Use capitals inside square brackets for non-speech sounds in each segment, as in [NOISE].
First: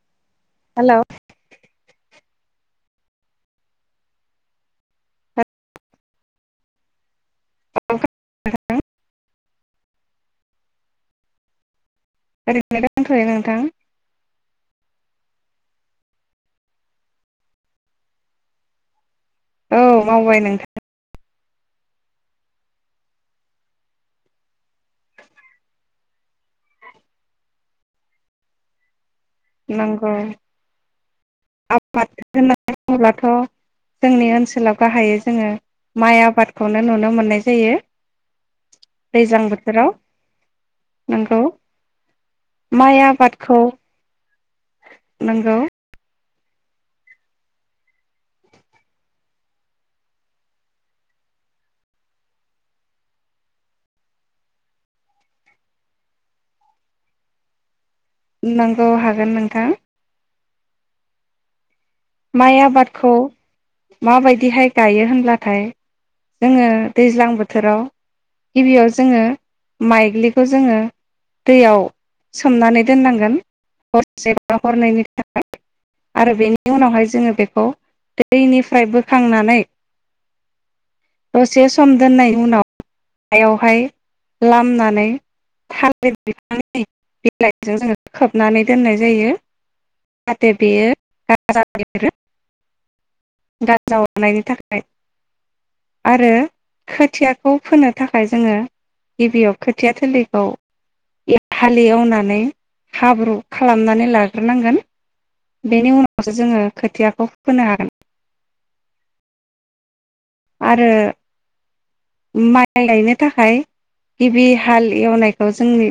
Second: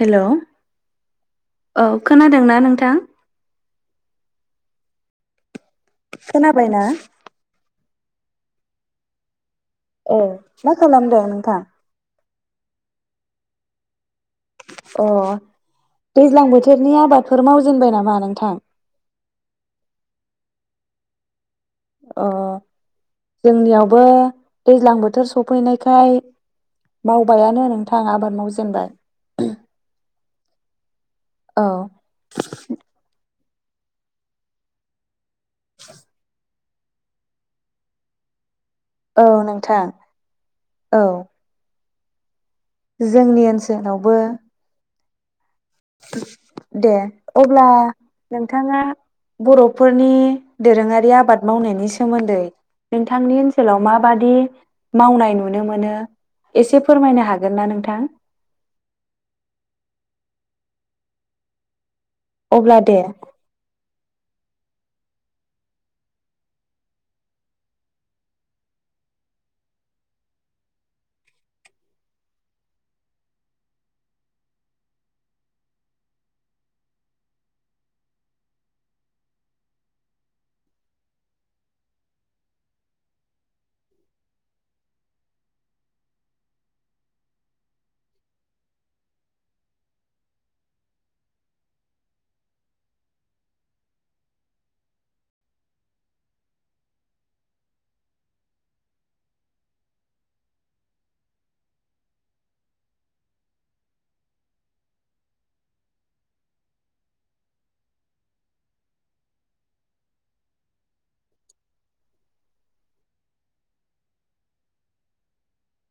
Hello hello खोनादों ना नोंथां खोनाबायना [UNINTELLIGIBLE] ओ मा खालामदों नोंथां ओरैनो दंथ'यो नोंथां अह दैज्लां बोथोरनि आबादफोर मावजेनबाय नामा नोंथां औ मावबाय नोंथां अह जोंनियावबो दैज्लां बोथोर सफैनायखाय मावबायानो नोंथां आबाद मावजेनबाय नंगौ औ आबाद होननानै बुङोबाथ' जोंनि ओनसोलाव गाहायै जोङो माइ आबाद खौनो नुनो मोननाय जायो। औ दैज्लां नोंथां बोथोराव औ। नंगौ जोंनि ओनसोलावबो। नोंगौ। दे अब्ला नोंथाङा बर'फोरनि दोरोङारि आबाद मावनायनि सोमोन्दै नोंथांनि ओनसोलाव माबादि मावनाय नुनो मोनो एसे फोरमायनो हागोन ना नोंथां? नोंगौ हागोन नोंथां। माइ अब्ला दे आबादखौ माबाय बिदिहाय गायो होनब्लाथाय जोङो दैज्लां बोथोराव गिबियाव जोङो माइग्लिखौ जोङो दैयाव सोमनानै दोननांगोन हरसे बा हरनैनि थाखाय आरो बेनि उनावहाय जोङो बेखौ दैनिफ्राय बोखांनानै दसे सम दोननायनि उनाव हायावहाय लामनानै थालिर बिफांनि बिलाइजों जोङो खोबनानै दोननाय जायो जाहाथे बेयो गा गाजा बेरो गाजा हरनायनि थाखाय आरो खोथियाखौ फोनो थाखाय जोङो गिबियाव खोथिया थोलिखौ हालेवनानै हाब्रु खालामनानै लाग्रोनांगोन बेनि उनाव नाव सो जोङो खोथियाखौ फोनो हागोन। आरो माइ गायनो थाखाय गिबि हाल एवनायखौ जोंनि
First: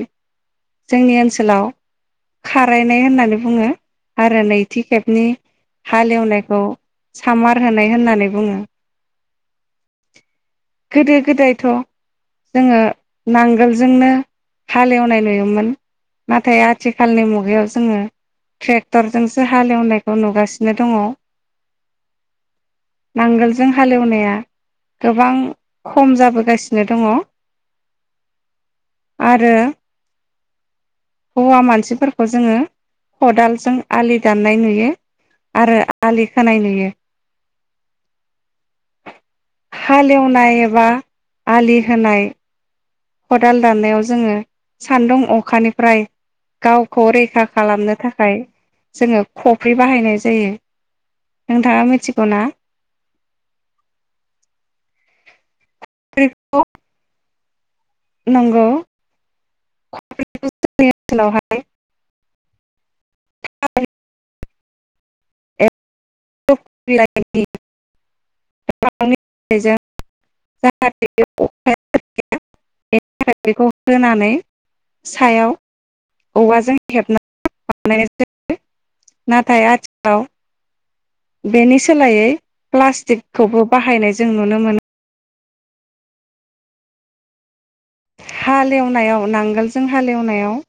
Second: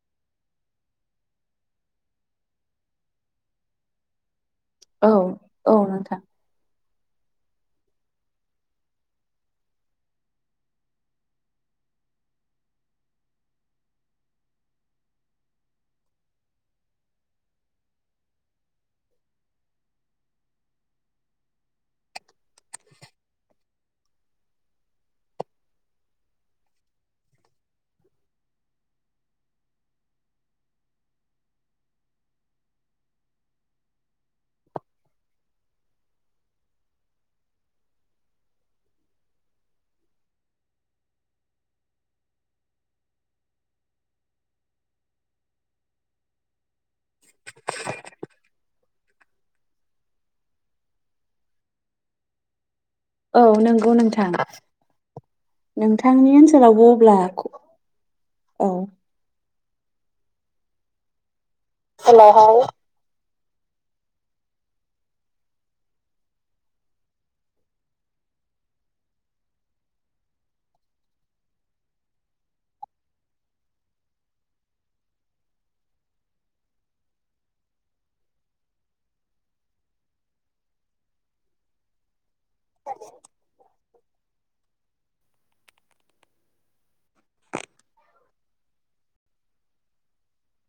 जोंनि ओनसोलाव खारायनाय होननानै बुङो आरो नै थि औ खेबनि औ नोंथां हालेवनायखौ। सामार होनाय होननानै बुंङो। गोदो गोदायथ जोंङो नांगोलजोंनो हालेवनाय नुयोमोन नाथाय आथिखालनि मुगायाव जोंङो ट्रेक्टरजोंसो हालेवनायखौ नुगासिनो दंङ नांगोलजों हालेवनाया या गोबां खम जाबोगासिनो दंङ आरो हौवा मानसिफोरखौ जोंङो खदालजों आलि दाननाय नुयो आरो आलि खोनाय नुयो। हालेवनाय एबा आलि होनाय। खदाल दाननायाव जोंङो सान्दुं अखानिफ्राय गावखौ रैखा खालामनो थाखाय जोंङो खफ्रि बाहायनाय जायो नोंथाङा मिथिगौ ना? औ नोंगौ नोंथां। नोंथांनि ओनसोलावबो अब्ला। नोंगौ। औ [UNINTELLIGIBLE] जोंनि ओनसोलावहाय। लाहाय [UNINTELLIGIBLE] बेनि थाखाय बेखौ होनानै सायाव औवाजों हेबनानै बानायनाय जायो नाथाय आथिखालाव। बेनि सोलायै। प्लास्टिकखौबो बाहायनाय जों नुनो मोनो हालेवनायाव नांगोलजों हालेवनायाव।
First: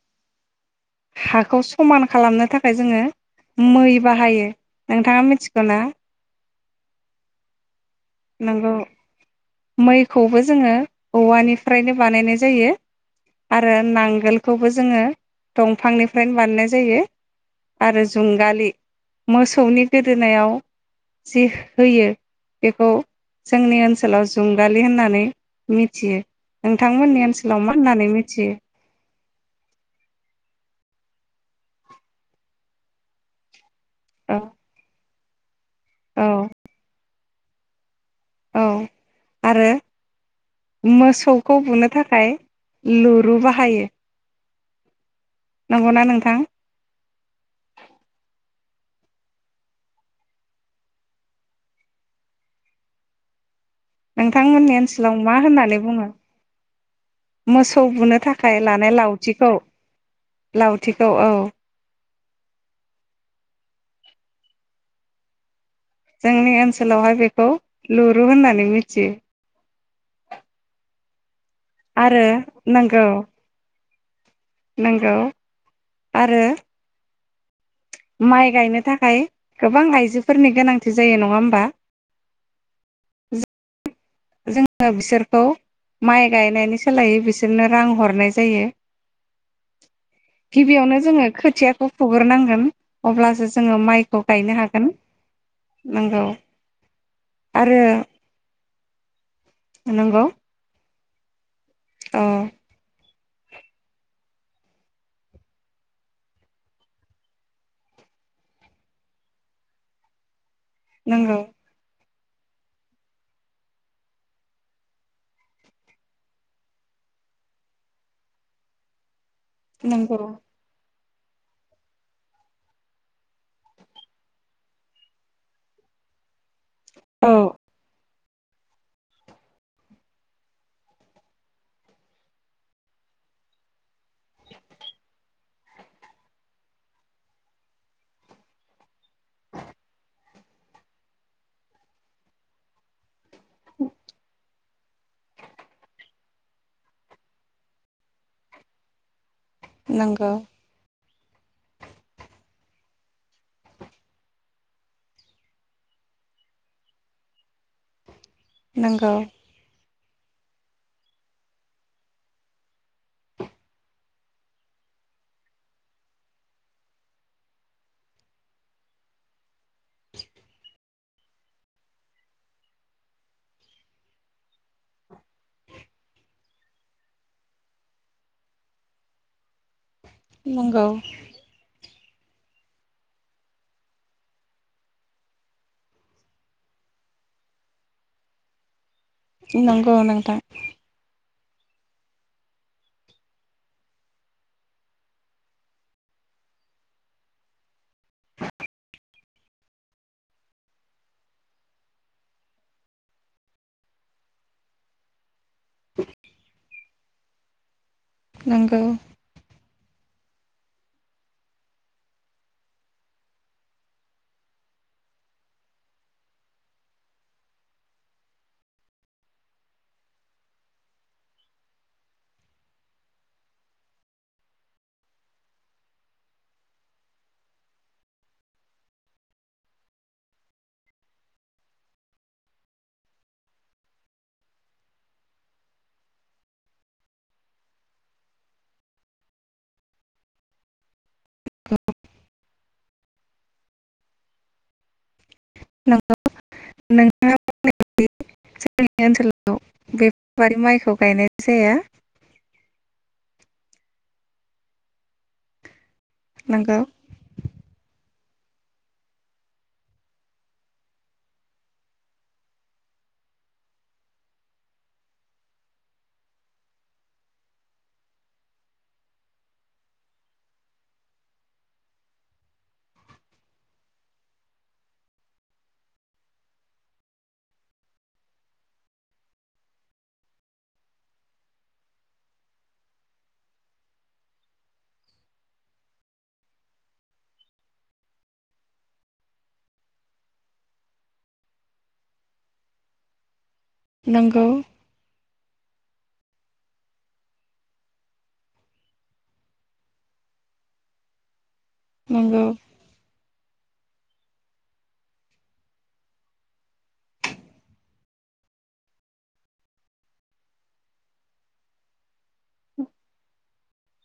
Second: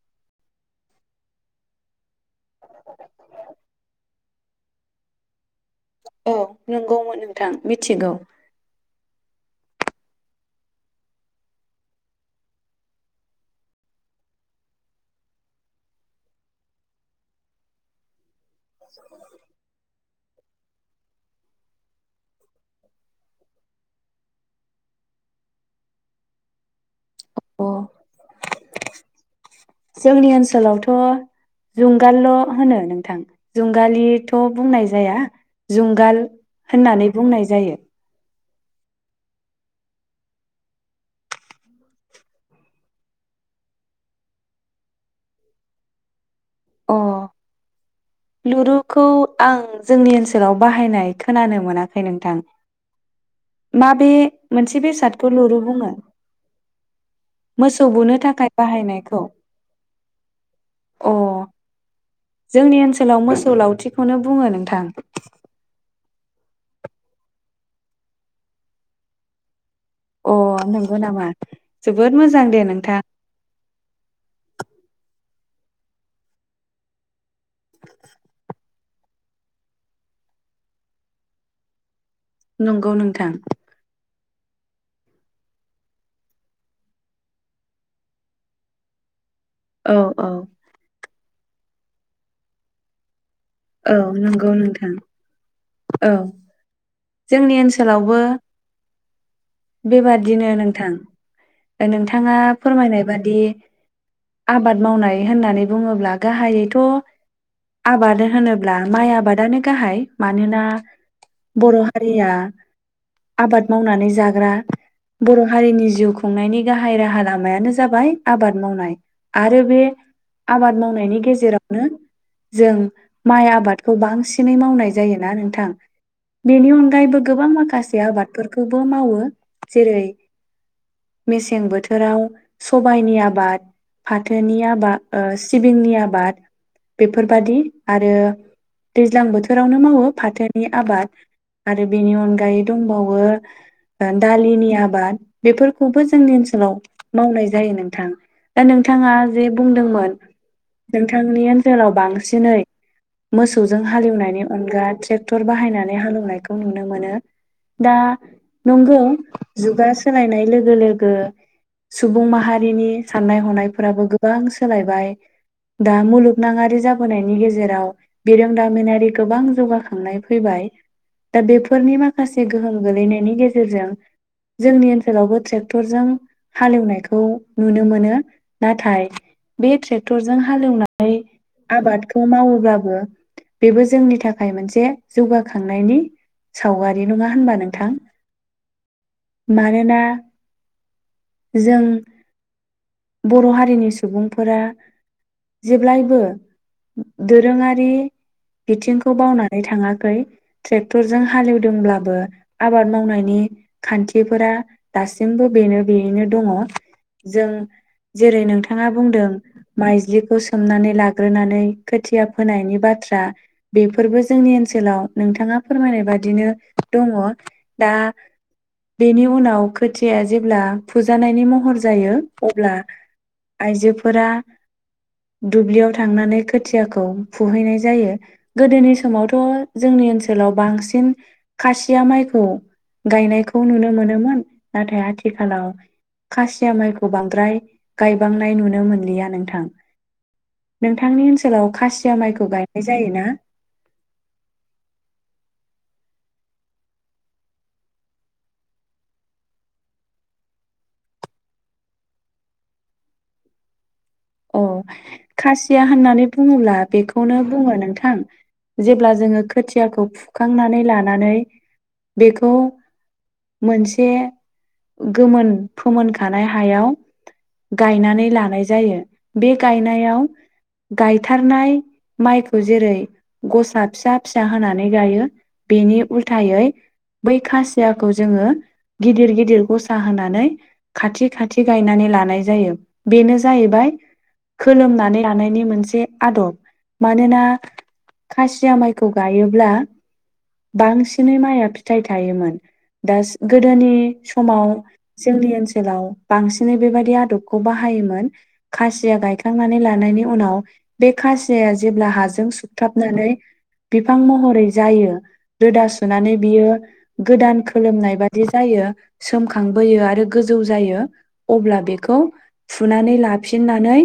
हाखौ समान खालामनो थाखाय जोंङो मै बाहायो नोंथाङा मिथिगौ ना? नोंगौ मोन नोंथां मि नोंगौ। मैखौबो जोंङो औवानिफ्रायनो बानायनाय जायो आरो नांगोलखौबो जोंङो दंफांनिफ्रायनो बानायनाय जायो आरो जुंगालि। मोसौनि गोदो दोनायाव जि होयो बेखौ जोंनि ओनसोलाव जुंगालि होननानै मिथियो नोंथां। मोननि ओनसोलाव अ मा होननानै मिथियो? जोंनि ओनसोलावथ जुंगालल होनो नोंथां। औ जुंगालिथ बुंनाय जाया। जुंगाल औ होननानै बुंनाय जायो। औ आरो मोसौखौ बुंनो थाखाय लुरु बाहायो। नंगौना नोंथां। अ लुरुखौ आं जोंनि ओनसोलाव बाहायनाय खोनानो मोनाखै नोंथां। माबे नोंथांमोननि मोनसे ओनसोलाव बेसादखौ मा लुरु होननानै बुङो बुंङो मोसौ बुनो थाखाय लानाय लावथिखौ लावथिखौ औ। अ जोंनि ओनसोलाव मोसौ लावथिखौनो बुंङो नोंथां। जोंनि ओनसोलावहाय बेखौ लुरु होननानै मिथियो। अ नंगौ नामा? जोबोद आरो मोजां दे नोंथां नंगौ नंगौ। आरो हाय गोबां आइजोफोरनि गोनांथि जायो नंङा होमबा? नंगौ नोंथां। जोंङो बिसोरखौ माइ गायनायनि सोलायै बिसोरनो रां हरनाय जायो। औ औ गिबियावनो जोंङो खो थियाखौ फुग्रोनांगोन अब्लासो जो औ नंगौ नोंथां औ नंगौ जोंनि आरो ओनसोलावबो नंगौ बेबादिनो नोंथां। ओ औ नोंथांङा फोरमायनाय बाद बिदि आबाद मावनाय होननानै बुंङोब्ला गाहायैथ' आबाद होनोब्ला माइ आबादानो गाहाय मानोना नंगौ। रिया आबाद मावनानै जा रा बर' हारिनि जिउ खुंनायनि गाहाय राहा लामायानो जाबाय आबाद मावनाय। आरो बे नंगौ आबाद मावनायनि गेजेरावनो जों माइ आबादखौ बांसिनै मावनाय जायोना नोंथां। बेनि अनगायैबो औ गोबां माखासे आबाद फोरखौबो मावो जेरै मेसें बोथोराव सबायाइनि आबाद फाथोनि आबाद ओ सिबिंनि आबाद बेफोरबादि आरो दैज्लां बोथोरावनो मावो फाथोनि आबाद आरो बेनि अनगायै दंबावो ओन दालिनि आबाद बेफोरखौबो जोंनि ओनसोलाव मावनाय जायो नोंथां दा नोंथांङा जे बुंदोंमोन नंगौ नोंथांनि ओनसोलाव बांसिनै मोसौजों हालेवनायनि अनगा ट्रेक्टर बाहायनानै हालेवनायखौ नुनो मोनो दा नंगौ जुगा सोलायनाय लोगो लोगो सुबुं माहारिनि साननाय हनायफोराबो गोबां सोलायबाय दा मुलुगनांङारि जाबोनायनि गेजेराव बिरोंदामिनारि गोबां जौगा खांनाय फैबाय। दा बेफोरनि माखासे गोहोम गोलैनायनि गे जेरजों जोंनि ओनसोलावबो ट्रेक्टरजों हालेवनायखौ नुनो मोनो नाथाय बे ट्रेग क्टरजों नंगौ हालौवनाय आबाद खौ मावोबाबो बेबो जोंनि थाखाय मोनसे जौगाखांनायनि सावगारि नंङा होनबा नोंथां? नंगौ मानोना नोंथां। जों बर' हारिनि सुबुंफोरा जेब्लायबो दोरोंङारि बिथिंखौ बावनानै थांङाखै ट्रेक्टरजों हालेवदोंब्लाबो आबाद मावनायनि खान्थिफोरा दासिमबो बेनो बेयैनो दंङ जों जेरै नंगौ नोंथांङा बुंदों माइज्लिखौ सोमनानै लाग्रोनानै खोथिया फोनायनि बाथ्रा बेफोरबो जोंनि ओनसोलाव नोंथांङा फोरमायनाय बादिनो दंङ दा बेनि उनाव खोथियाया जेब्ला फुजानायनि महर जायो अब्ला आइजोफोरा दुब्लियाव थांनानै खोथियाखौ फुहैनाय जायो गोदोनि समावथ' जोंनि ओनसोलाव बांसिन खासिया माइखौ गायनायखौ नुनो मोनोमोन नाथाय आथिखालाव खासिया माइखौ बांद्राय गायबांनाय नुनो मोनलिया नोंथां नोंथांनि ओनसोलाव खासिया माइखौ गायनाय जायोना? [UNINTELLIGIBLE] जोंनि ओनसोलाव बेफोरबादि माइखौ गायनाय जाया। अव खासिया होननानै बुंङोब्ला नंगौ बेखौनो बुंङो नोंथां जेब्ला जोंङो खोथियाखौ फुखांनानै लानानै बेखौ मोनसे गोमोन फोमोनखानाय हायाव गायनानै लानाय जायो। बे गायनायाव गायथारनाय माइखौ जेरै गसा फिसा फिसा होनानै गायो बेनि उल्थायै बै खासियाखौ जोंङो गिदिर गिदिर गसा होनानै खाथि खाथि गायनानै लानाय जायो बेनो जाहैबाय खोलोमनानै लानायनि मोनसे आदब मानोना खासिया माइखौ गायोब्ला बांसिनै माइया फिथाइ थायोमोन दा गोदोनि नंगौ समाव जोंनि ओनसोलाव बांसिनै बेबायाददि आदबखौ बाहायोमोन। खासिया गायखांनानै लानायनि उनाव बे खासि फिसाया जेब्ला नंगौ हाजों सुथाबनानै बिफां महरै जायो रोदा सुनानै बियो गोदान खोलोमनाय बादि जायो सोमखांबोयो आरो गोजौ जायो अब्ला बेखौ फुनानै ला फिननानै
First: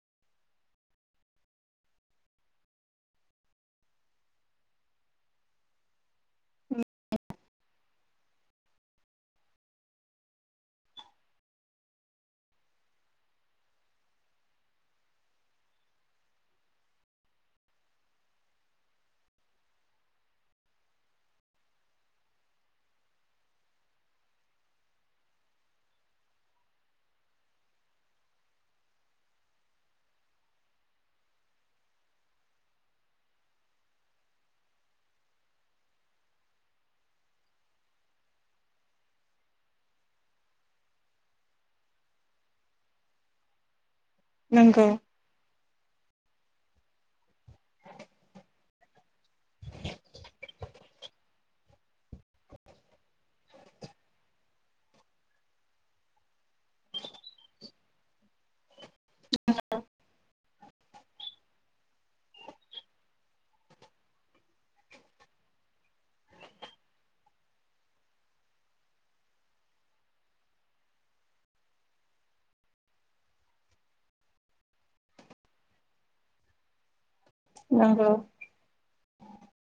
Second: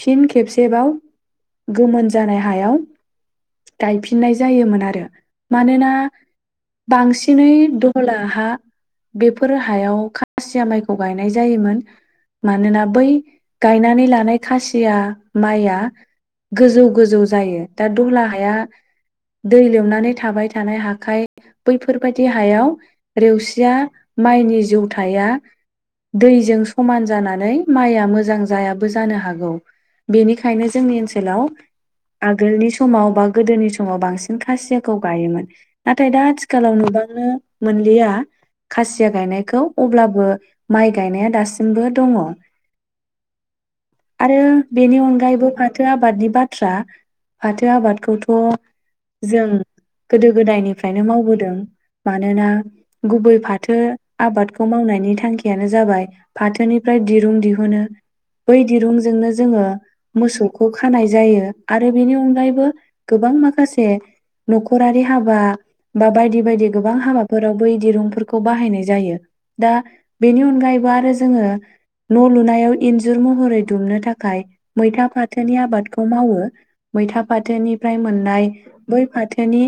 फिन खेबसेबाव गोमोन जानाय हायाव गायफिननाय जायोमोन आरो मानोना बांसिनै दहला हा बेफोर हायाव खासिया माइखौ गायनाय जायोमोन मानोना बै गायनानै लानाय खासिया माइआ गोजौ गोजौ जायो दा दहला हाया दै लोमनानै थाबाय थानाय हखाइ बैफोरबायाददि हायाव रेवसिया माइनि जौथाया दैजों समान जानानै माइआ मोज मोजां जायाबो जानो हागौ बेनिखायनो जोंनि ओनसोलाव आगोलनि समाव बा गोदोनि समाव बांसिन खासियाखौ गायोमोन नाथाय दा आथिखालाव नुबांनो मोनलिया खासिया गायनायखौ अब्लाबो माइ गायनाया दासिमबो दङ'। आरो नंगौ बेनि अनगायैबो फाथो आबादनि बाथ बाथ्रा फाथो आबादखौथ' जों गोदो गोदायनिफ्रायनो मावबोदों मानोना गुबै फाथो आबादखौ मावनायनि थांखियानो जाबाय फाथोनिफ्राय दिरुं दिहुन मोनो बै दिरुंजोंनो जोङो मोसौखौ खानाय जायो आरो बेनि अनगायैबो गोबां माखासे न'खरारि हाबा बा बायदि बायदि गोबां हाबाफोराव बै दिरुंफोरखौ बाहायनाय जायो दा बेनि अनगायैबो आरो जोङो न' लुनानै याव इन्जुर महरै दुमनो थाखाय मैथा फाथोनि आबादखौ मावो मैथा फाथोनिफ्राय नंगौ मोननाय बै फाथोनि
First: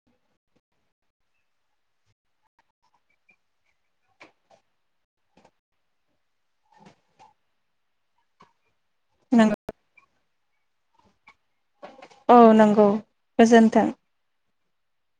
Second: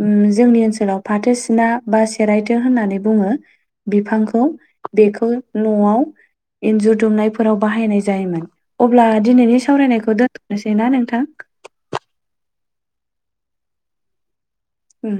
उम जोंनि ओनसोलाव फाथो सिना बा सेरायथो होननानै बुङो बिफांखौ बेखौ न'आव इन्जुर दुमनायफोराव बाहायनाय जायोमोन। अब्ला नंगौ दिनैनि सावरायनायखौ दोन दोनोसै ना नोंथां? अ नोंगौ गोजोन्थों। उम।